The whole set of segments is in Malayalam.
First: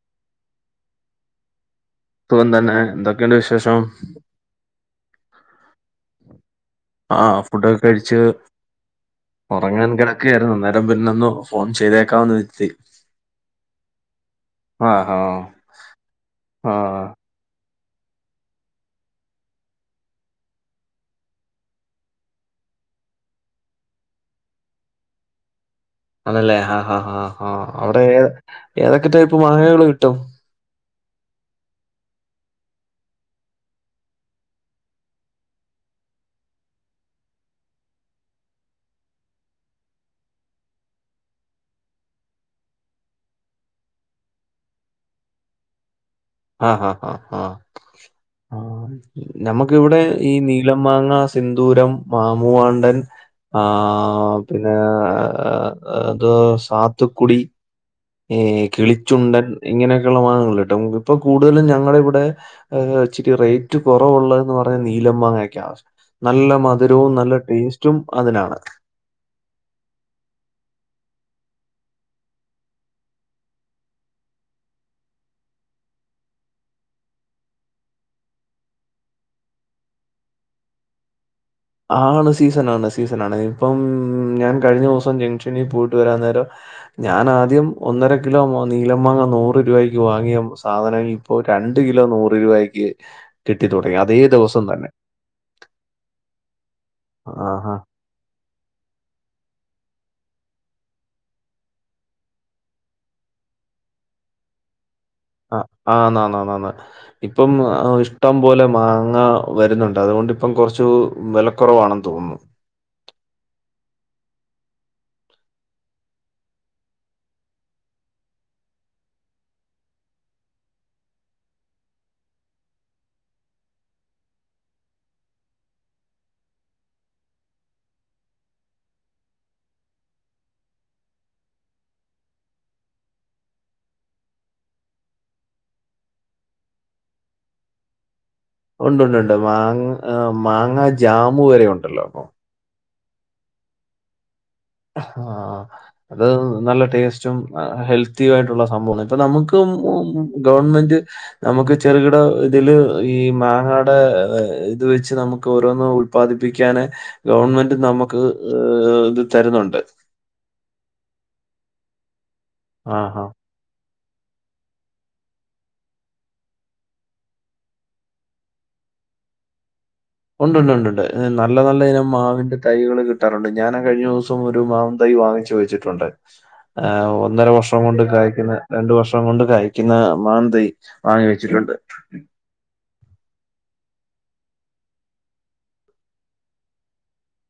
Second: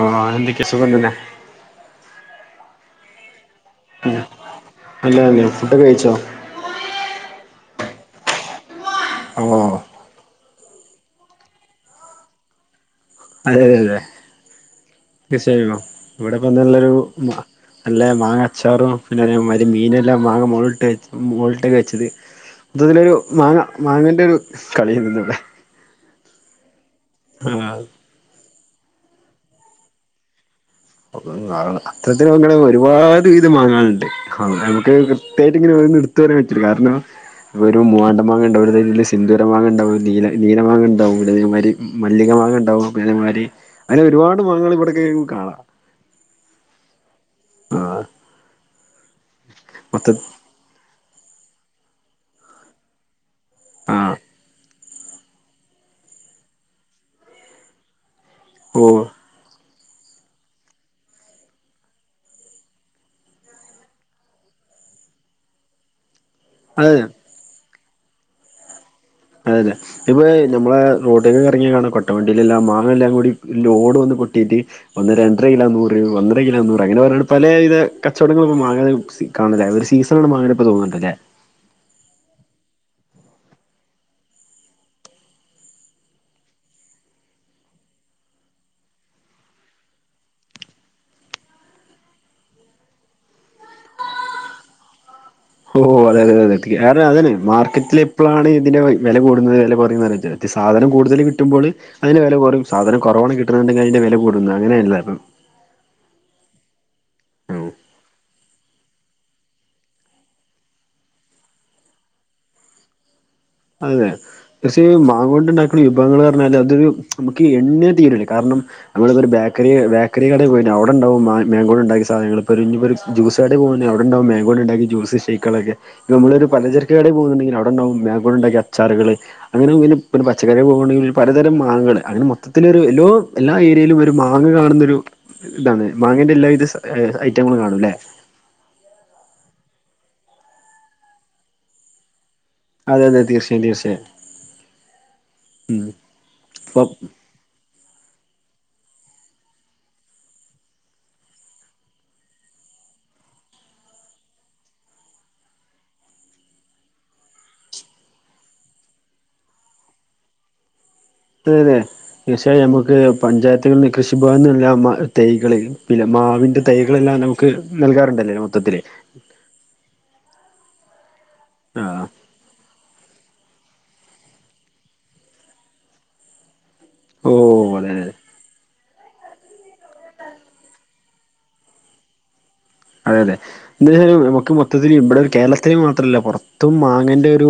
ആഹ് എന്തൊക്കെ സുഖം തെന്നെ സുഖം തന്നെ എന്തൊക്കെണ്ട് വിശേഷം? നല്ലാന്നെ ഫുഡ് ഒക്കെ കഴിച്ചോ? ആഹ് ഫുഡൊക്കെ കഴിച്ച് ഓഹ് ഒറങ്ങൻ കിട ക്കായിരുന്നു അന്നേരം പിന്നൊന്ന് ഫോൺ ചെയ്തേക്കാന്ന് വരുത്തി അതെ തെ തെ ഹാ തീർച്ചയായു ആ ഇവിടെപ്പന്താള്ളൊരു നല്ല മാങ്ങ അച്ചാറും പിന്നെ അതെമായിരി മീനെല്ലാം മാങ്ങ മൊള് ഇട്ടെ മൊൾ ഇട്ടെക്ക് വെച്ചെത് ഇതില് രു മാങ്ങ മാങ്ങ ൻ്റെരു കളിയേന്നുന്ന് വടെ ആണല്ലേ ആ ഹാ ഹാ ഹാ ആഹ് അവടെ ഏതൊക്കെ ടൈപ്പ് മാങ്ങകള് കിട്ടും? [unintelligible] പത്രത്തിന് അങ്ങ ഒരുപാട് വീതം മാങ്ങാനുണ്ട്. നമുക്ക് കൃത്യമായിട്ട് ഇങ്ങനെ ഒരെണ്ണം ഇടുത്തു പറയാൻ പറ്റൂല കാരണം വരു മൂവാണ്ട മാങ്ങ ഉണ്ടാവു അതിൽസിന്തൂരമാങ്ങ ഉണ്ടാവു ടെ നീല നീലമാങ്ങണ്ടാവും ഇവടെ വരും മല്ലിക മാങ്ങ ഉണ്ടാവും പിന്നമാരി അങ്ങനെ ഒരുപാട് മാങ്ങകൾ ഇവിട കേറികാണാം ആഹാ ഹാ ഹാ ഹാ ആഹ് ആ നമുക്കിവിടെ ഈ നീലമാങ്ങ, സിന്ദൂരം, മാ മൂവാണ്ടൻ ആ ആഹ് പിന്നെ അതോ സാത്ത്ക്കുടി ഏഹ് ഓ കിളിച്ചുണ്ടൻ ഇങ്ങനെയൊക്കെയുള്ള മാങ്ങകളുട്ടോ ഇപ്പൊ കൂടുതലും ഞങ്ങളെ ഇവിടെ ഏഹ് ഇച്ചിരി റേറ്റ് കൊറവുള്ള എന്ന് പറയ നീലമാങ്ങയൊക്കെയ നല്ല അതെ മധുരവും നല്ല ടേസ്റ്റും അതിനാണ് അതെഅതെ ഇപ്പ നമ്മളെ റോട്ടിക്കൊക്കെ എറങ്ങിയ കാണ കൊട്ടവണ്ടയിലെല്ലാം മാങ്ങ എല്ലാം കൂടി ലോഡ് വന്ന് കൊട്ടിയിട്ട് ഒന്ന് രണ്ടര കിലോ നൂറ് ഒന്നര കിലോ നൂറ് അങ്ങനെ പറഞ്ഞ പലേ ഇത് കച്ചവടങ്ങളും ഇപ്പൊ മാങ്ങാ സീ കാണുലെ ഒരു സീസണണ് മാങ്ങന്റെപ്പോ തോന്ന്ണ്ടല്ലേ ആണ് സീസണാണ് സീസണാണ് ഇപ്പം ഞാൻ കഴിഞ്ഞ ദിവസം ജംഗ്ഷനിൽ പോയിട്ട് വരാൻ നേരം ഞാൻ ആദ്യം ഒന്നര കിലോ നീലം മാങ്ങ നൂറ് രൂപക്ക് വാങ്ങിയ സാധനം ഇപ്പോ ഇപ്പൊ രണ്ട് കിലോ നൂറ് രൂപക്ക് കിട്ടി തുടങ്ങി അതേ ദിവസം തന്നെ ഓ അതെ അതെ അതെ കാരണം അതാണ് ആഹാ! മാർക്കറ്റില് ഇപ്പളാണ് ഇതിൻ്റെ വെല കൂടുന്നത് വെല കുറയുന്നത് സാധനം കൂടുതൽ കിട്ടുമ്പോള് അയിന്റെ വെല കൊറയും സാധനം കൊറവാണ് കിട്ടുന്നുണ്ടെങ്കി അയ്ന്റെ വില കൂടും അങ്ങനെല്ലെ അപ്പം ആഹ് ആന്ന് ആന്ന് ന്ന് ഇപ്പം ഇഷ്ടം പോലെ മാങ്ങ വരുന്നുണ്ട് അതുകൊണ്ടിപ്പം കൊറച്ച് വെലക്കുറവാണെന്ന് തോന്നുന്നു അതെ പക്ഷ മാങ്ങ കൊണ്ടുണ്ടാക്കുന്ന വിഭവങ്ങള് റഞ്ഞാല് അതൊരു നമുക്ക് എണ്ണിയ തീരൂല്ല കാരണം നമ്മളിപ്പൊരു ബേക്കറി ബേക്കറി കടയി പോയിട്ട് അവിടെ ഇണ്ടാവും മാ മേങ്കോണ്ട് ഉണ്ടാക്കിയ സാധനങ്ങള് ഇപ്പൊരു ഇഞ്ഞിപ്പൊരു ജൂസ്സടെല് പോവ അവിടെണ്ടാവും മാങ്കോ ഇണ്ടാക്കി ജ്യൂസ് ഷെയക്കുകളൊക്കെ ഇപ്പം നമ്മളൊരു പലചരക്ക് കടെൽ പോകുന്നുണ്ടെങ്കി അവിടെണ്ടാവും മാൻഗോണ്ടുണ്ടാക്കിയ അച്ചറുകള് അങ്ങനെ പിന്നെ പച്ചക്കറി പോകണണ്ടെങ്കി പലതരം മാങ്ങകള് അങ്ങനെ മൊത്തത്തിലൊര് എല്ലോ എല്ലാ ഏരിയലും ഒരു മാങ്ങ കാണുന്ന ഒരു ഇതാണ് മാങ്ങന്റെ എല്ലാവിധ സ ഐറ്റങ്ങളും കാണുംല്ലെ ഉണ്ട്ണ്ട് ഉണ്ട് മാങ്ങ മാങ്ങ ജാമു വരെ ഉണ്ടല്ലോ ഇപ്പൊ അതെതെ തീർച്ചയായും തീർച്ചയായും ആഹ് അത് നല്ല ഇപ്പൊ ടേസ്റ്റ് റ്റും ഹെൽത്തിയും ആയിട്ടുള്ള സംഭവാണ് ഇപ്പൊ നമ്മക്കും ഗവൺമെന്റ് നമുക്ക് ചെറുകിട ഇതില് ഈ മാങ്ങടെ ഇത് വെച്ച് നമുക്ക് ഓരോന്ന് ഉല്പ്പാദിപ്പിക്കാന് ഗവൺമെന്റ് നമുക്ക് ഇത് തരുന്നുണ്ട് അതതെ തീർച്ചയായും നമക്ക് ആ പഞ്ചായത്ത് കൃഷിഭവൻ ന്ന്‌ള്ള തൈകള് പിന്നെ മാവിന്റെ തൈകളെല്ലാം നമുക്ക് നൽകാറുണ്ടല്ലേ മൊത്തത്തില് ഉണ്ട്ണ്ട് ണ്ട് ഉണ്ട് നല്ല നല്ല ആഹ് ഇനം മാവിന്റെ തൈകള് കിട്ടാറുണ്ട് ഞാനാ കഴിഞ്ഞ ദിവസം ഒരു മാ വിൻ തൈ വാങ്ങിച്ചു വെച്ചിട്ടുണ്ട് ആ ഓ ഒന്നര വർഷം അതെ അതെ കൊണ്ട് കായ് ക്കുന്ന രണ്ടു വർഷം കൊണ്ട് കായ് ക്കുന്ന മാന്തൈ വാങ്ങി വെച്ചിട്ടുണ്ട് അതെ അതെ എന്താ വച്ചൽ അതെ അതെ അതെ ഇതിൽ നമുക്ക് മൊത്തത്തിൽ ഇബെടെ ഒരു കേരളത്തിൽ മാത്രം അല്ല പൊർത്തും മാങ്ങന്റെ ഒരു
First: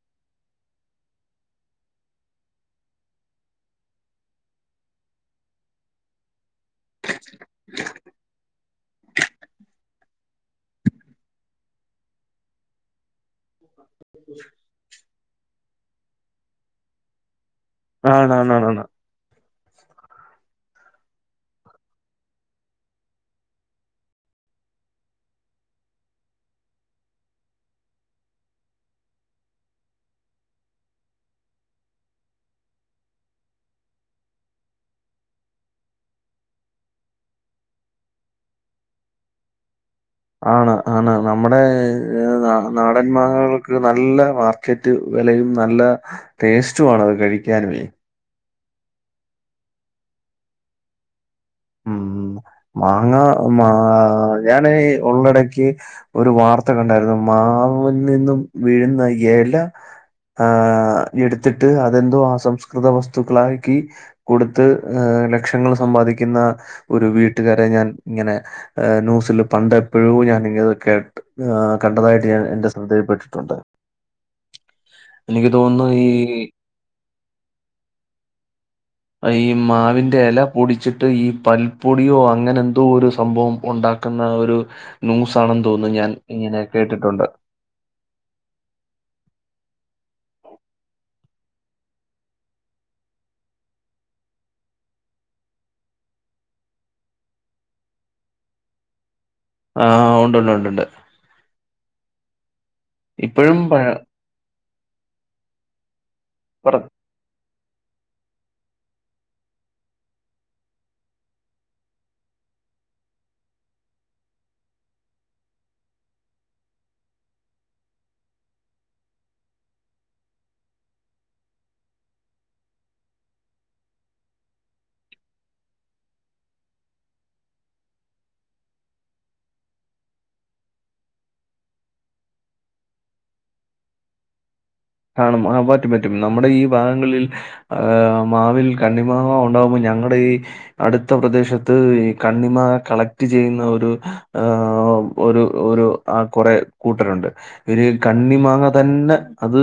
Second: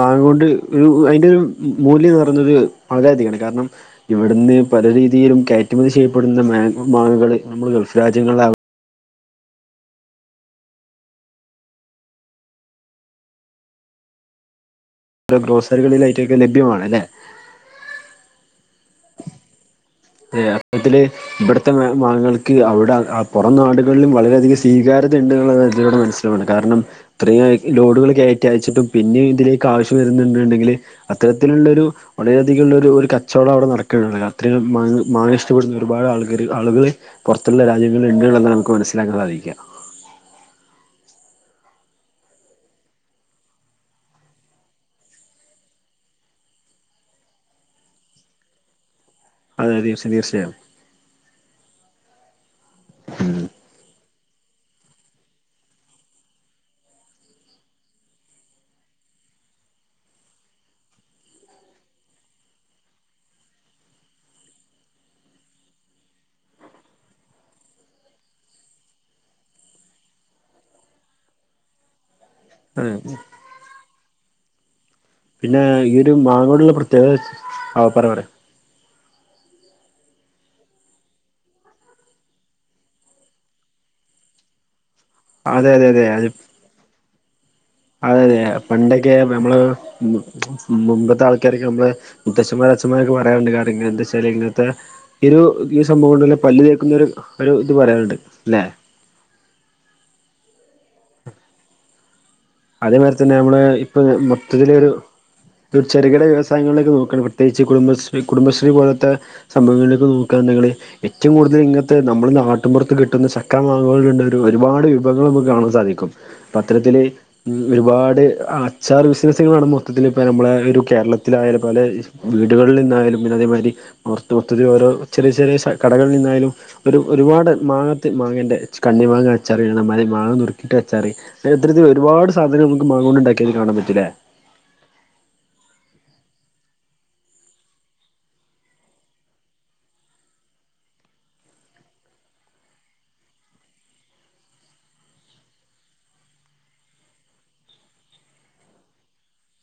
മാങ്ങൊണ്ട് ഒരു അയിന്റെ ഒരു മൂല്യം പറയന്നത് വളരെ യധികം കാരണം ഇവിടുന്ന് പല രീതിയിലും കയറ്റുമതി ചെയ്യപ്പെടുന്ന മാങ്ങോ മാങ്ങകൾ നമ്മൾ ഗൾഫ് രാജ്യങ്ങളിലാലോ [inaudible] ഗ്രോസറികളിലായിട്ടൊക്കെ ലഭ്യമാണ് ല്ലേ ആണാ ണാ ണ ഏഹ് അപ്പത്തില് ഇബട്ത്തെ മാങ്ങകൾക്ക് അവിടെ പുറം നാടുകളിലും വളരെയധികം സ്വീകാര്യത ഉണ്ടന്ന് ഇതിലൂടെ മനസ്സില ലോഡ് കാരണം ഇത്രയും ലോഡുകള് കയറ്റി അയച്ചിട്ടും പിന്നെയും ഇതിലേക്ക് ആവശ്യം വരുന്നു ണ്ട് എന്നുണ്ടെങ്കില് അത്തരത്തിലുള്ളൊ രു വളരെയധികള്ളൊ രു ഒരു കച്ചവടം അവിടെ നടക്കണ് ണ്ട്അത്ര മാങ്ങ മാങ്ങ ഇഷ്ട്ട പ്പെടുന്ന ഒരുപാട് ആളുകര് ആളുകള് പൊറത്തുള്ള രാജ്യങ്ങളിൽ ഉണ്ട്ന്ന്ള്ള നമുക്ക് മനസ്സിലാക്കാൻ സാധിക്കാം ആണ് ആണ് നമ്മുടെ ന നാടന്മാങ്ങകൾക്ക് നല്ല വാർത്ത ക്കെ ഇട്ട് വെലയും നല്ല ടെസ്റ്റും ആണ് അത് കഴിക്കാനുവെ അതെ അതെ തീർച്ചയായും ഉം മാങ്ങ മാ ഞാനെ ഉള്ളിടയ്ക്ക് ഒരു വാർത്ത കണ്ടായിരുന്നു മാവിൽ നിന്നും വീഴുന്ന യെല ആഹ് ഇട്ത്തിട്ട് അത് എന്തോ അസംസ്കൃത വസ്തുക്കളാക്കി കൊട്ത്ത് ഏഹ് ലക്ഷങ്ങൾ സമ്പാദിക്കുന്ന ഒരു വീട്ടുകാരെ ഞാൻ ഇങ്ങനെ ഏഹ് ന്യൂസിൽ പണ്ട് എപ്പഴോ ഞാൻ ഇങ്ങനെ ഇത് കേട്ട് ആഹ് കണ്ടതായിട്ട് ഞാൻ എന്റെ അതെ ശ്രദ്ധയിൽപ്പെട്ടിട്ട് ഉണ്ട്. പിന്നെ ഈ ഒരു മാങ്ങോട് ഇള്ള പ്രത്യേകത വെച്ച് ആഹ് പറ പറെ ഈ മാവിന്റെ ഇല പൊടിച്ചിട്ട് ഈ പൽപ്പൊടിയോ അങ്ങനെ എന്തോ ഒരു സംഭവം ഉണ്ടാ ക്ക്ന്ന ഒരു ന്യൂസ് ആണെന്ന് അതെ അതെ തോന്നുന്നു ഞാൻ ഇങ്ങനെ കേട്ടിട്ടുണ്ട് അതെ അതെ പണ്ടൊക്കെ നമ്മെൾ മു മുമ്പത്തെ ആൾക്കാരൊക്കെ നമ്മെൾ മുത്തച്ഛന്മാര് അച്ഛന്മാരെക്കെ പറയാറ് ഇണ്ട് കാര്യങ്ങെൾ എന്താച്ചാൽ ഇങ്ങെൻത്തെ ഈ ഒരു ഈ സംഭവം കൊണ്ട്ല്ലെ പല്ല് തേക്കുന്ന ഒരു ഒരു ഇത് പറയാർ ഇണ്ട് ലെ? ആഹ് ഉണ്ട് ഉണ്ട് ഉണ്ട് ഉണ്ട് അതെ മാരി തെന്നെ നമ്മളെ ഇപ്പോഴും പഴ ഇപ്പ ഇത് മൊത്തത്തിൽ ഒരു ഒരു ചെറുകിട പറ വ്യവസായങ്ങളിലേക്ക് നോക്കാണെങ്കി പെട്ട പ്രത്യേകിച്ച് കുടുംബശ്രീ കുടുംബശ്രീ പോലത്തെ സംഭവങ്ങളിലേക്ക് നോക്കാന് ഞങ്ങൾ ഏറ്റവും കൂടുതൽ ഇങ്ങത്തെ നമ്മള നാട്ടുമപുറത്ത് കിട്ടുന്ന ചക്ക മാങ്ങകൾ ഒരു ഒരുപാട് വിഭവങ്ങൾ നമുക്ക് കാണാൻ സാധിക്കും പത്രത്തില് ഉം ഒരുപാട് അച്ചാർ ബിസിനസ്സുകളാണ് മൊത്തത്തിൽ ഇപ്പ നമ്മളെ ഒരു കേരളത്തിലായാലും പലെ വീടുകളിൽ നിന്നായാലും പിന്നെ അതേമാതിരി പൊർത്ത് മൊത്തത്തിൽ ഓരോ ചെറെ ചെറെ കടകളിൽ നിന്നായാലും ഒരു ഒരുപാട് മാങ്ങത്ത് മാങ്ങേൻ്റെ കണ്ണി മാങ്ങ അച്ചാറിടനം ന്നാലെ മാങ്ങം നുറുക്കയിട്ട് അച്ചാറി ഇത്തരത്തിൽ ഇത് ഒരുപാട് സാധനം നമ്മെക്ക് മാങ്ങോണ്ട് ഇണ്ടാക്കിയെത് കാണാൻ പറ്റും ലെ കാണും ആ പറ്റും പറ്റും നമ്മുടെ ഈ ഭാഗങ്ങളിൽ ആഹ് മാവിൽ കണ്ണിമാങ്ങ ഉണ്ടാകുമ്പോ ഞങ്ങടെ ഈ അടുത്ത പ്രദേശത്ത് ഈ കണ്ണിമാങ്ങ കളക്ട് ചെയ്യുന്ന ഒരു ആ ഒരു ഒരു ആഹ് കൊറെ കൂട്ടെര് ഉണ്ട് ഇവെര് കണ്ണി മാങ്ങ തെന്നെ അത്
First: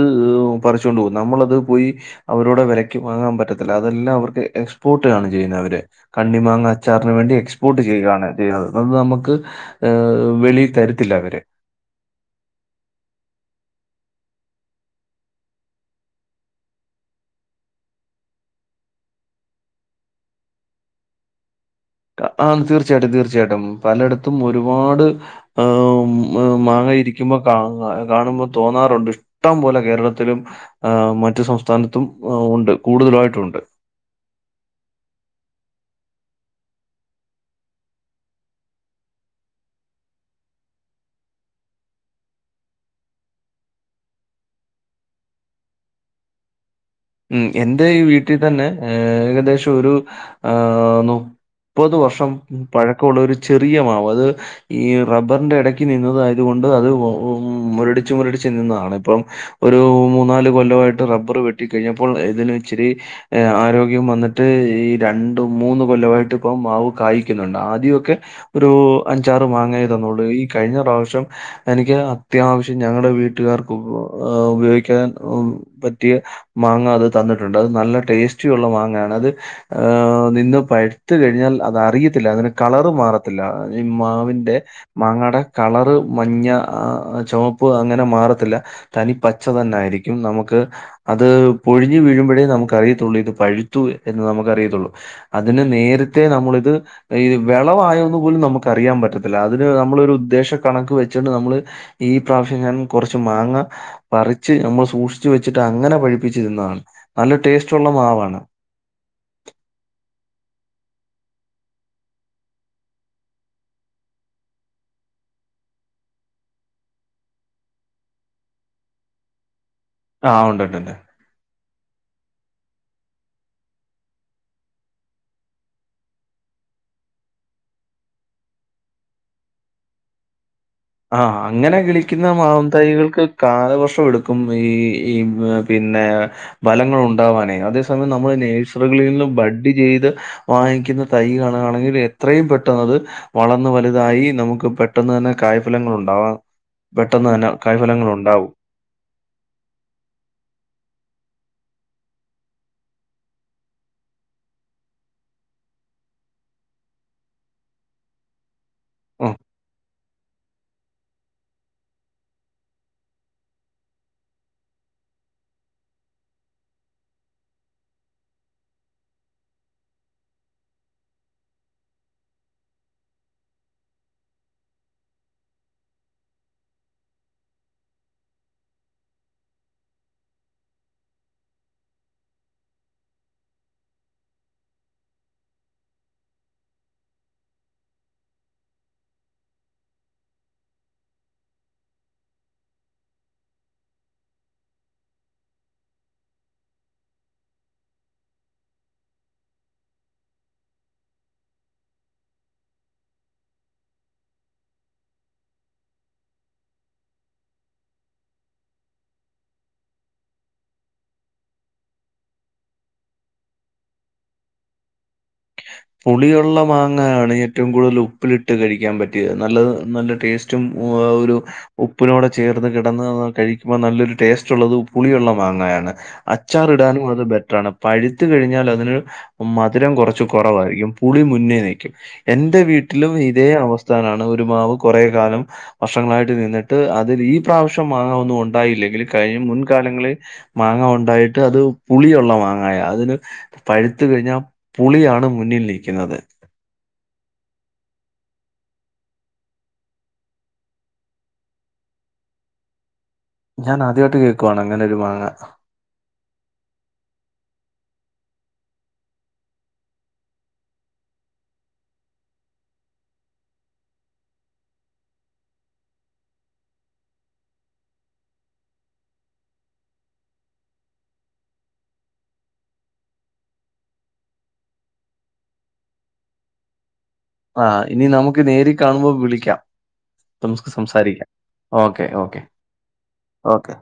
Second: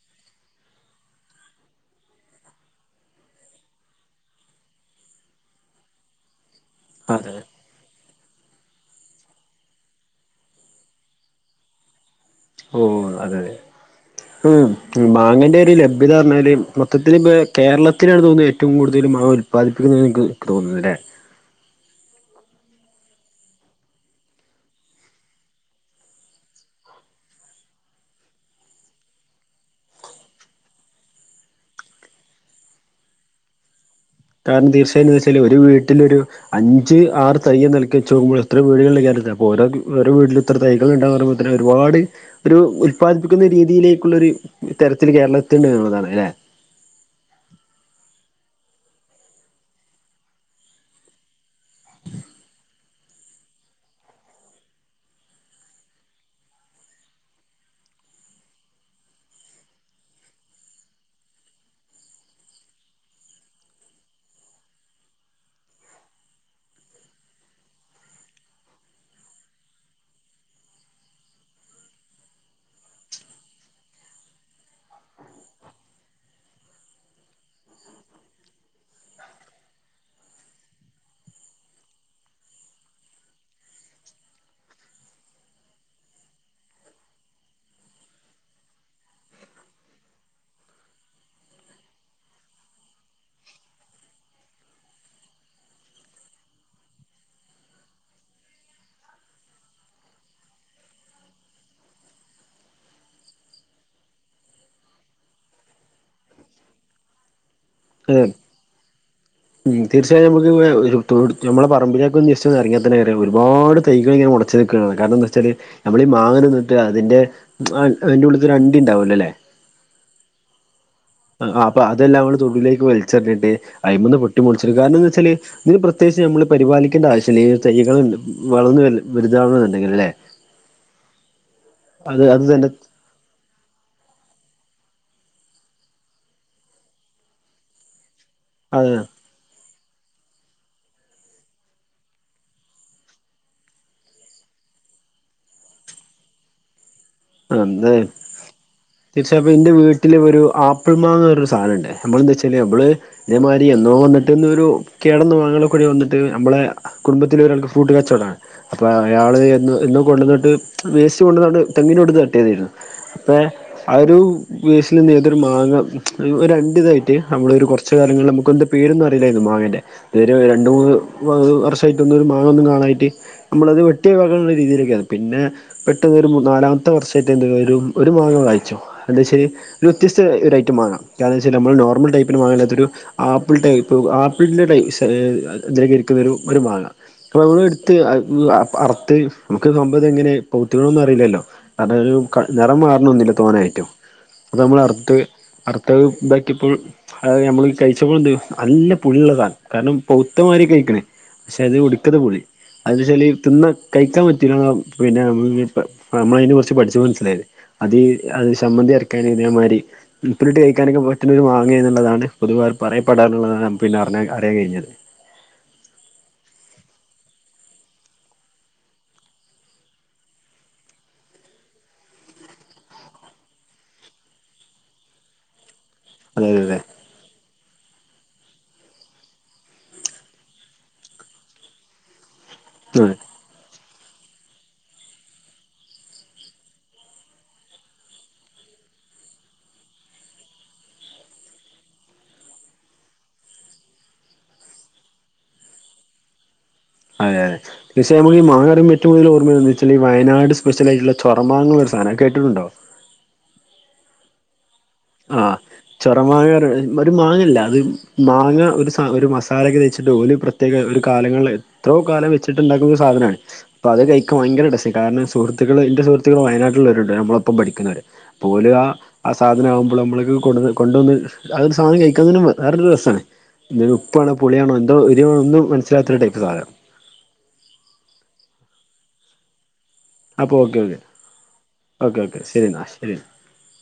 പറിച്ചുകൊണ്ട് പോകും നമ്മളത് പോയി അവരോട് വിലക്ക് വാങ്ങാൻ പറ്റത്തില്ല അതെല്ലാം അവർക്ക് എക്സ്പോർട്ട് ആണ് ചെയ്യുന്നത് അവര് കണ്ണിമാങ്ങാ ച്ചാറിന് അതെ വേണ്ടി എക്സ്പോർട്ട് ചെയ്യുകയാണ് ചെയ്യ്ണെത് അത് നമ്മെക്ക്‌ ഏഹ് വെളി തരത്തില്ല അവെര് ഓഹ് അതെ അതെ മാങ്ങൻ്റെ ഒരു ലഭ്യത പറഞ്ഞാൽ മൊത്തത്തിൽ ഇപ്പോ കേരളത്തിലാണ് തോന്നുന്നത് ഏറ്റവും കൂടുതൽ മാവ് ഉൽപ്പാദിപ്പിക്കുന്നില്ലെന്ന് ഇൻക്ക് തോന്ന്ന്ന് ലെ? കാ ആഹ് തീർച്ചയായിട്ടും തീർച്ചയായിട്ടും പല എട്ത്തും ഒര്പാട് ആഹ് മാങ്ങ ഇരിക്കുമ്പോ കാ കാണുമ്പോൾ തോന്നാറുണ്ട് ഇട്ടം പോലെ കേരളത്തിലും ആഹ് മറ്റു സംസ്ഥാനത്തും ഏഹ് ഉണ്ട് കൂട്തലായിട്ടും ഉണ്ട്. കാരണം തീർച്ചായിട്ടും വെച്ചാല് ഒരു വീട്ടിലൊരു അഞ്ച് ആറ് തയ് നൽക്കിച്ച് നോക്കുമ്പോ എത്ര വീടുകളില കാര്യത്തി ഓരോ ഓരോ വീട്ടില എത്ര തൈകൾ ഇണ്ടാവും [unintelligible] ഒരുപാട് ഒരു ഉത്പാദിപ്പിക്കുന്ന രീതിയിലേക്കുള്ള ഒരു തരത്തിൽ കേരള എത്തുണ്ട് എന്നുള്ളതാണ് അല്ലെ ഉം എന്റെ ഈ വീട്ടി തന്നെ ഏകദേശം ഒരു ആ നൂ മുപ്പെത് വർഷം പഴക്കമുള്ള ഒരു ചെറിയ മാവ് അത് ഈ റബ്ബറിന്റെ എടെക്ക് നിന്നതായെത് കൊണ്ട് അത് ഓ ഓ മൊരടിച്ച് മൊരടിച്ച് നിന്നതാണ് ഇപ്പം ഒരു മൂന്നാല് കൊല്ലമായിട്ട് റബ്ബർ വെട്ടിക്കഴിഞ്ഞപ്പോൾ ഇതിന് ഇച്ചിരി ആരോഗ്യം വന്നിട്ട് ഈ രണ്ടു മൂന്ന് കൊല്ലമായിട്ട് ഇപ്പം മാവ് കായ്ക്കുന്നുണ്ട് ആദ്യമൊക്കെ ഒരു അഞ്ചാറ് മാങ്ങേ തന്നുള്ളൂ ഈ കഴിഞ്ഞ പ്രാവശ്യം എനിക്ക് അത്യാവശ്യം ഞങ്ങളെ വീട്ടുകാർക്ക് ഉപയോഗിക്കാൻ പറ്റിയ മാങ്ങ അത് തന്നിട്ടുണ്ട് അത് നല്ല ടേസ്റ്റി ഉള്ള മാങ്ങയാണ് അത് ആഹ് നിന്ന് പഴുത്ത് കഴിഞ്ഞാൽ അത് അറിയത്തില്ല അതിന് കളറ് മാറത്തില്ല ഈ മാവിന്റെ മാങ്ങാടെ കളറ് മഞ്ഞ ചുവപ്പ് അങ്ങനെ മാറത്തില്ല തനി പച്ച തന്നൊയിരിക്കും നമുക്ക് അത് പൊഴിഞ്ഞു വീഴുമ്പഴേ നമുക്ക് അറിയത്തുള്ളൂ ഇത് പഴുത്തു എന്ന് നമുക്ക് അറിയത്തുള്ളൂ അതിന് നേരത്തെ നമ്മളിത് ഈ വിളവായോന്ന് പോലും നമുക്ക് അറിയാൻ പറ്റത്തില്ല അതിന് നമ്മളൊരു ഉദ്ദേശ കണക്ക് വെച്ചിണ്ട് നമ്മള് ഈ പ്രാവശ്യം ഞാൻ കുറച്ച് മാങ്ങ പറിച്ച് നമ്മൾ സൂക്ഷിച്ച് വെച്ചിട്ട് അങ്ങനെ പഴ ച്ചിരുന്നണ് നല്ല ടേസ്റ്റ് ഉള്ള അതെ മാവാണ് ഉം തീർച്ചയായും നമുക്ക് നമ്മളെ പറമ്പലെക്കൊന്ന് ജസ്റ്റ്‌ എറങ്ങിയാത്തന്നെ വയ ഒരുപാട് തൈകൾ മൊട കാരണം എന്താച്ചാല് നമ്മളി മാങ്ങ തിന്നിട്ട് അതിന്റെ അതിന്റെ ഉള്ളിത്തെ ഒരു അണ്ടി ഉണ്ടാവല്ലോല്ലേ ആ ഉണ്ട്ണ്ട് ണ്ട് അ അപ്പൊ അതെല്ലാം കൂടി തൊടുലേക്ക് വലിച്ചിറിഞ്ഞിട്ട് അയ്മന്ന് പൊട്ടി മുളിച് കാരണം എന്താച്ചാല് ഇത് പ്രത്യേകിച്ച് നമ്മള് പരിപാലിക്കേണ്ട ആവശ്യല്ല തൈകൾ വളർന്ന് വലുതാ [unintelligible] അല്ലെ [inaudible] ആ അങ്ങനെ അത് കിളിക്കുന്ന അത് മാവും തന്നെ തയികൾക്ക് കാലവർഷം എടുക്കും ഈ ഈ പിന്നെ ബലങ്ങൾ ഉണ്ടാവാനെ അതേ സമയം നമ്മള് ആ നേഴ്സറികളിന്ന് ബഡി ചെയ്ത് വാങ്ങിക്കുന്ന തൈകളാണെങ്കിൽ എത്രയും പെട്ടെന്നത് വളർന്ന് വലുതായി നമുക്ക് പെട്ടെന്ന് തന്നെ കായ ഫലങ്ങൾ ഉണ്ടാവാ പെട്ടെന്ന് തന്നെ കായ് ഫലങ്ങൾ ഉണ്ടാവും ഇച്ചപ്പി ൻ്റെ വീട്ടിൽ ഒരു ആപ്പിൾ മാങ്ങ പറഞ്ഞ ഒര് സാനണ്ട് നമ്മളെന്താ ച്ചാൽ നമ്മള് ഇതേമാതിരി എന്നോ വന്നിട്ട് ഇന്നരു കേടന്നു മാങ്ങേള് കൂടി വന്നിട്ട് അമ്മളെ കുടുംബത്തില് ഒരാൾക്ക് ഫ്രൂട്ട് കച്ചവടാണ് അപ്പൊ അയാള് എന്ന എന്നും കൊണ്ടുന്നിട്ട് വേസ്റ്റ് കൊണ്ടന്നാണ് തേങ്ങനൊട്ന്ന് തട്ടിയതായിരുന്നു അപ്പൊ ആ ഒരു വേസിൽ നിന്ന് ഏതൊരു മാങ്ങ ഒരു രണ്ടി ഇതായിട്ട് നമ്മള ഒരു കുറച്ച് കാലങ്ങൾ നമുക്ക എന്ത പേരും അറിയില്ലായിരുന്നു മാങ്ങേൻ്റെ ഇവര് രണ്ട മൂന്ന് വ വർഷായിട്ട് ഒന്ന ഒരു മാങ്ങൊന്നും കാണായിട്ട് നമ്മളത് വെട്ടിയെ വെക്കാനുള്ള രീതിയിലേക്കത് പിന്നെ പെട്ടെന്നൊരു മു നാലാമത്തെ വർഷായിട്ട് എന്തും ഒരു ഒരു മാങ്ങ വായിച്ചോ [unintelligible] ഒരു വ്യത്യസ്ത ഒരു ഐറ്റ മാങ്ങാ കാരണവെച്ചാ നമ്മ നോർമൽ ടൈപ്പന് മാങ്ങാനത്തൊരു ആപ്പിൾ ടൈപ്പ് ആപ്പിളിന്റെ ടൈപ്പ് ശെ [unintelligible] ഇരിക്കുന്ന ഒരു ഒരു മാഗ ഇപ്പ മ്മൾ എടുത്ത് അ അറത്ത് നമുക്ക് സംഭവ ഇത എങ്ങനെയാണ് [unintelligible] അറിയില്ലല്ലോ അത് ക നിറം മാറണൊന്നുല്ല തോന്നായിട്ടും അത് നമ്മൾ അർത്ത അറത്ത ഇതാക്കിയപ്പോൾ അത് നമ്മള് കയിച്ചപ്പോൾ എന്ത് നല്ല പുള്ളിയുള്ള സാധം കാരണം പൗത്തമാര് കയിക്കണേ പക്ഷെ അത് ഒടുക്കത്തെ പൊളി അതിച്ചാൽ തിന്ന കയിക്കാൻ പറ്റൂ [unintelligible] പിന്നെ നമ്മള അതിനെ കുറിച്ച് പഠിച്ചു മനസ്സിലായത് അത് അത് സമ്മന്തി അറക്കാന് ഇതേമായിരി ഉപ്പിലിട്ട് കയിക്കാനൊക്കെ പറ്റുന്ന ഒരു മാങ്ങാ എന്നുള്ളാണ് പൊതുവർ പറയപ്പെടറുള്ളതാണ് [unintelligible] പിന്നെ അ അറിയൻ കഴിഞ്ഞത് പുളിയുള്ള മാങ്ങയാണ് ഏറ്റവും കൂടുതൽ ഉപ്പിലിട്ട് കഴിക്കാൻ പറ്റിയത് നല്ല നല്ല ടേസ്റ്റ് റ്റും ഓ ഒരു ഉപ്പിനോടെ ചേർന്ന് കിടന്ന് കഴിക്കുമ്പോ നല്ലൊരു ടേസ്റ്റ് ഉള്ളത് പുളിയുള്ള മാങ്ങയാണ് അതെ അതെ അതെ അച്ചാറിടാനും അത് ബെറ്ററാണ് പഴുത്തു കഴിഞ്ഞാൽ അതിന് മധുരം കുറച്ച് ച്ചു കുറവാരിക്കും പുളി മുന്നേ നിക്കും എന്റെ വീട്ടിലും അതെ ഇ ഇതേ അവസ്ഥാനാണ് ഒരുമാവ് കുറെേ കാലം വർഷങ്ങളായിട്ട് നിന്നിട്ട് അതിൽ ഈ പ്രാവശ്യം മാങ്ങാ ഒന്നുണ്ടായില്ലെങ്കിൽ കഴിഞ്ഞ മുൻകാലങ്ങളിൽ മാങ്ങ ഉണ്ടായിട്ട് അത് പുളിയുള്ള മാങ്ങായ അതിന് പഴുത്തു കഴിഞ്ഞാ പുളിയാണ് മുന്നിൽ നിൽക്കുന്നത് അതെ അതെ [unintelligible] നമു ഈ മാങ്ങറിയുമ്പ ഏറ്റവും കൂടുതൽ ഓർമ്മയർന്ന് വെച്ചാൽ വയനാട് സ്പെഷ്യലായിട്ടുള്ള ചൊറമാങ്ങള ഒരു സാധനം കേട്ടിട്ടുണ്ടോ ഞാൻ ആദ്യായിട്ട് കേൾക്കുവാണ്‌ അങ്ങനെരു മാ ആ ചൊറ മാങ്ങ ഒർ ഒരു മാങ്ങല്ല അത് മാങ്ങ ഒരു ഒരു മസാലൊക്കെ തേച്ചിട്ട് പ്ര പ്രത്യേക ഒരു കാലങ്ങളിൽ എത്രോ കാലം വെച്ചിട്ടുണ്ടാക്കുന്ന ഒരു സാധനാണ് അപ്പ അത് കയിക്ക ഭയങ്കര രസം കാരണം സുഹൃത്തുക്കൾ എന്റെ സുഹൃത്തുക്കൾ വയനാട്ടിൽവരുണ്ട്മ്മളപ്പം പഠിക്കുന്നര് പോല് ആ ആ സാധനം ആവും ഇപ്പോൾ നമ്മൾക്ക് കൊണ്ട്ന്ന് കൊണ്ടുവന്ന് അതൊരു സാധനം കയിക്കാൻ തന്നെ വേറൊരു രസമാണ് ഉപ്പാണോ പുളിയാണോ എന്തോ എരിവൊന്നും മനസിലാത്ത ഒരു ടൈപ്പ് സാധനം ആ ഇനി നമുക്ക് നേരി കാണുമ്പോ വിളിക്കാം അപ്പൊ ഓക്കെ ഓക്കെ സംസാരിക്കാം ഓക്കെ ഓക്കെ ശരി എന്നാ ശരി ഓക്കെ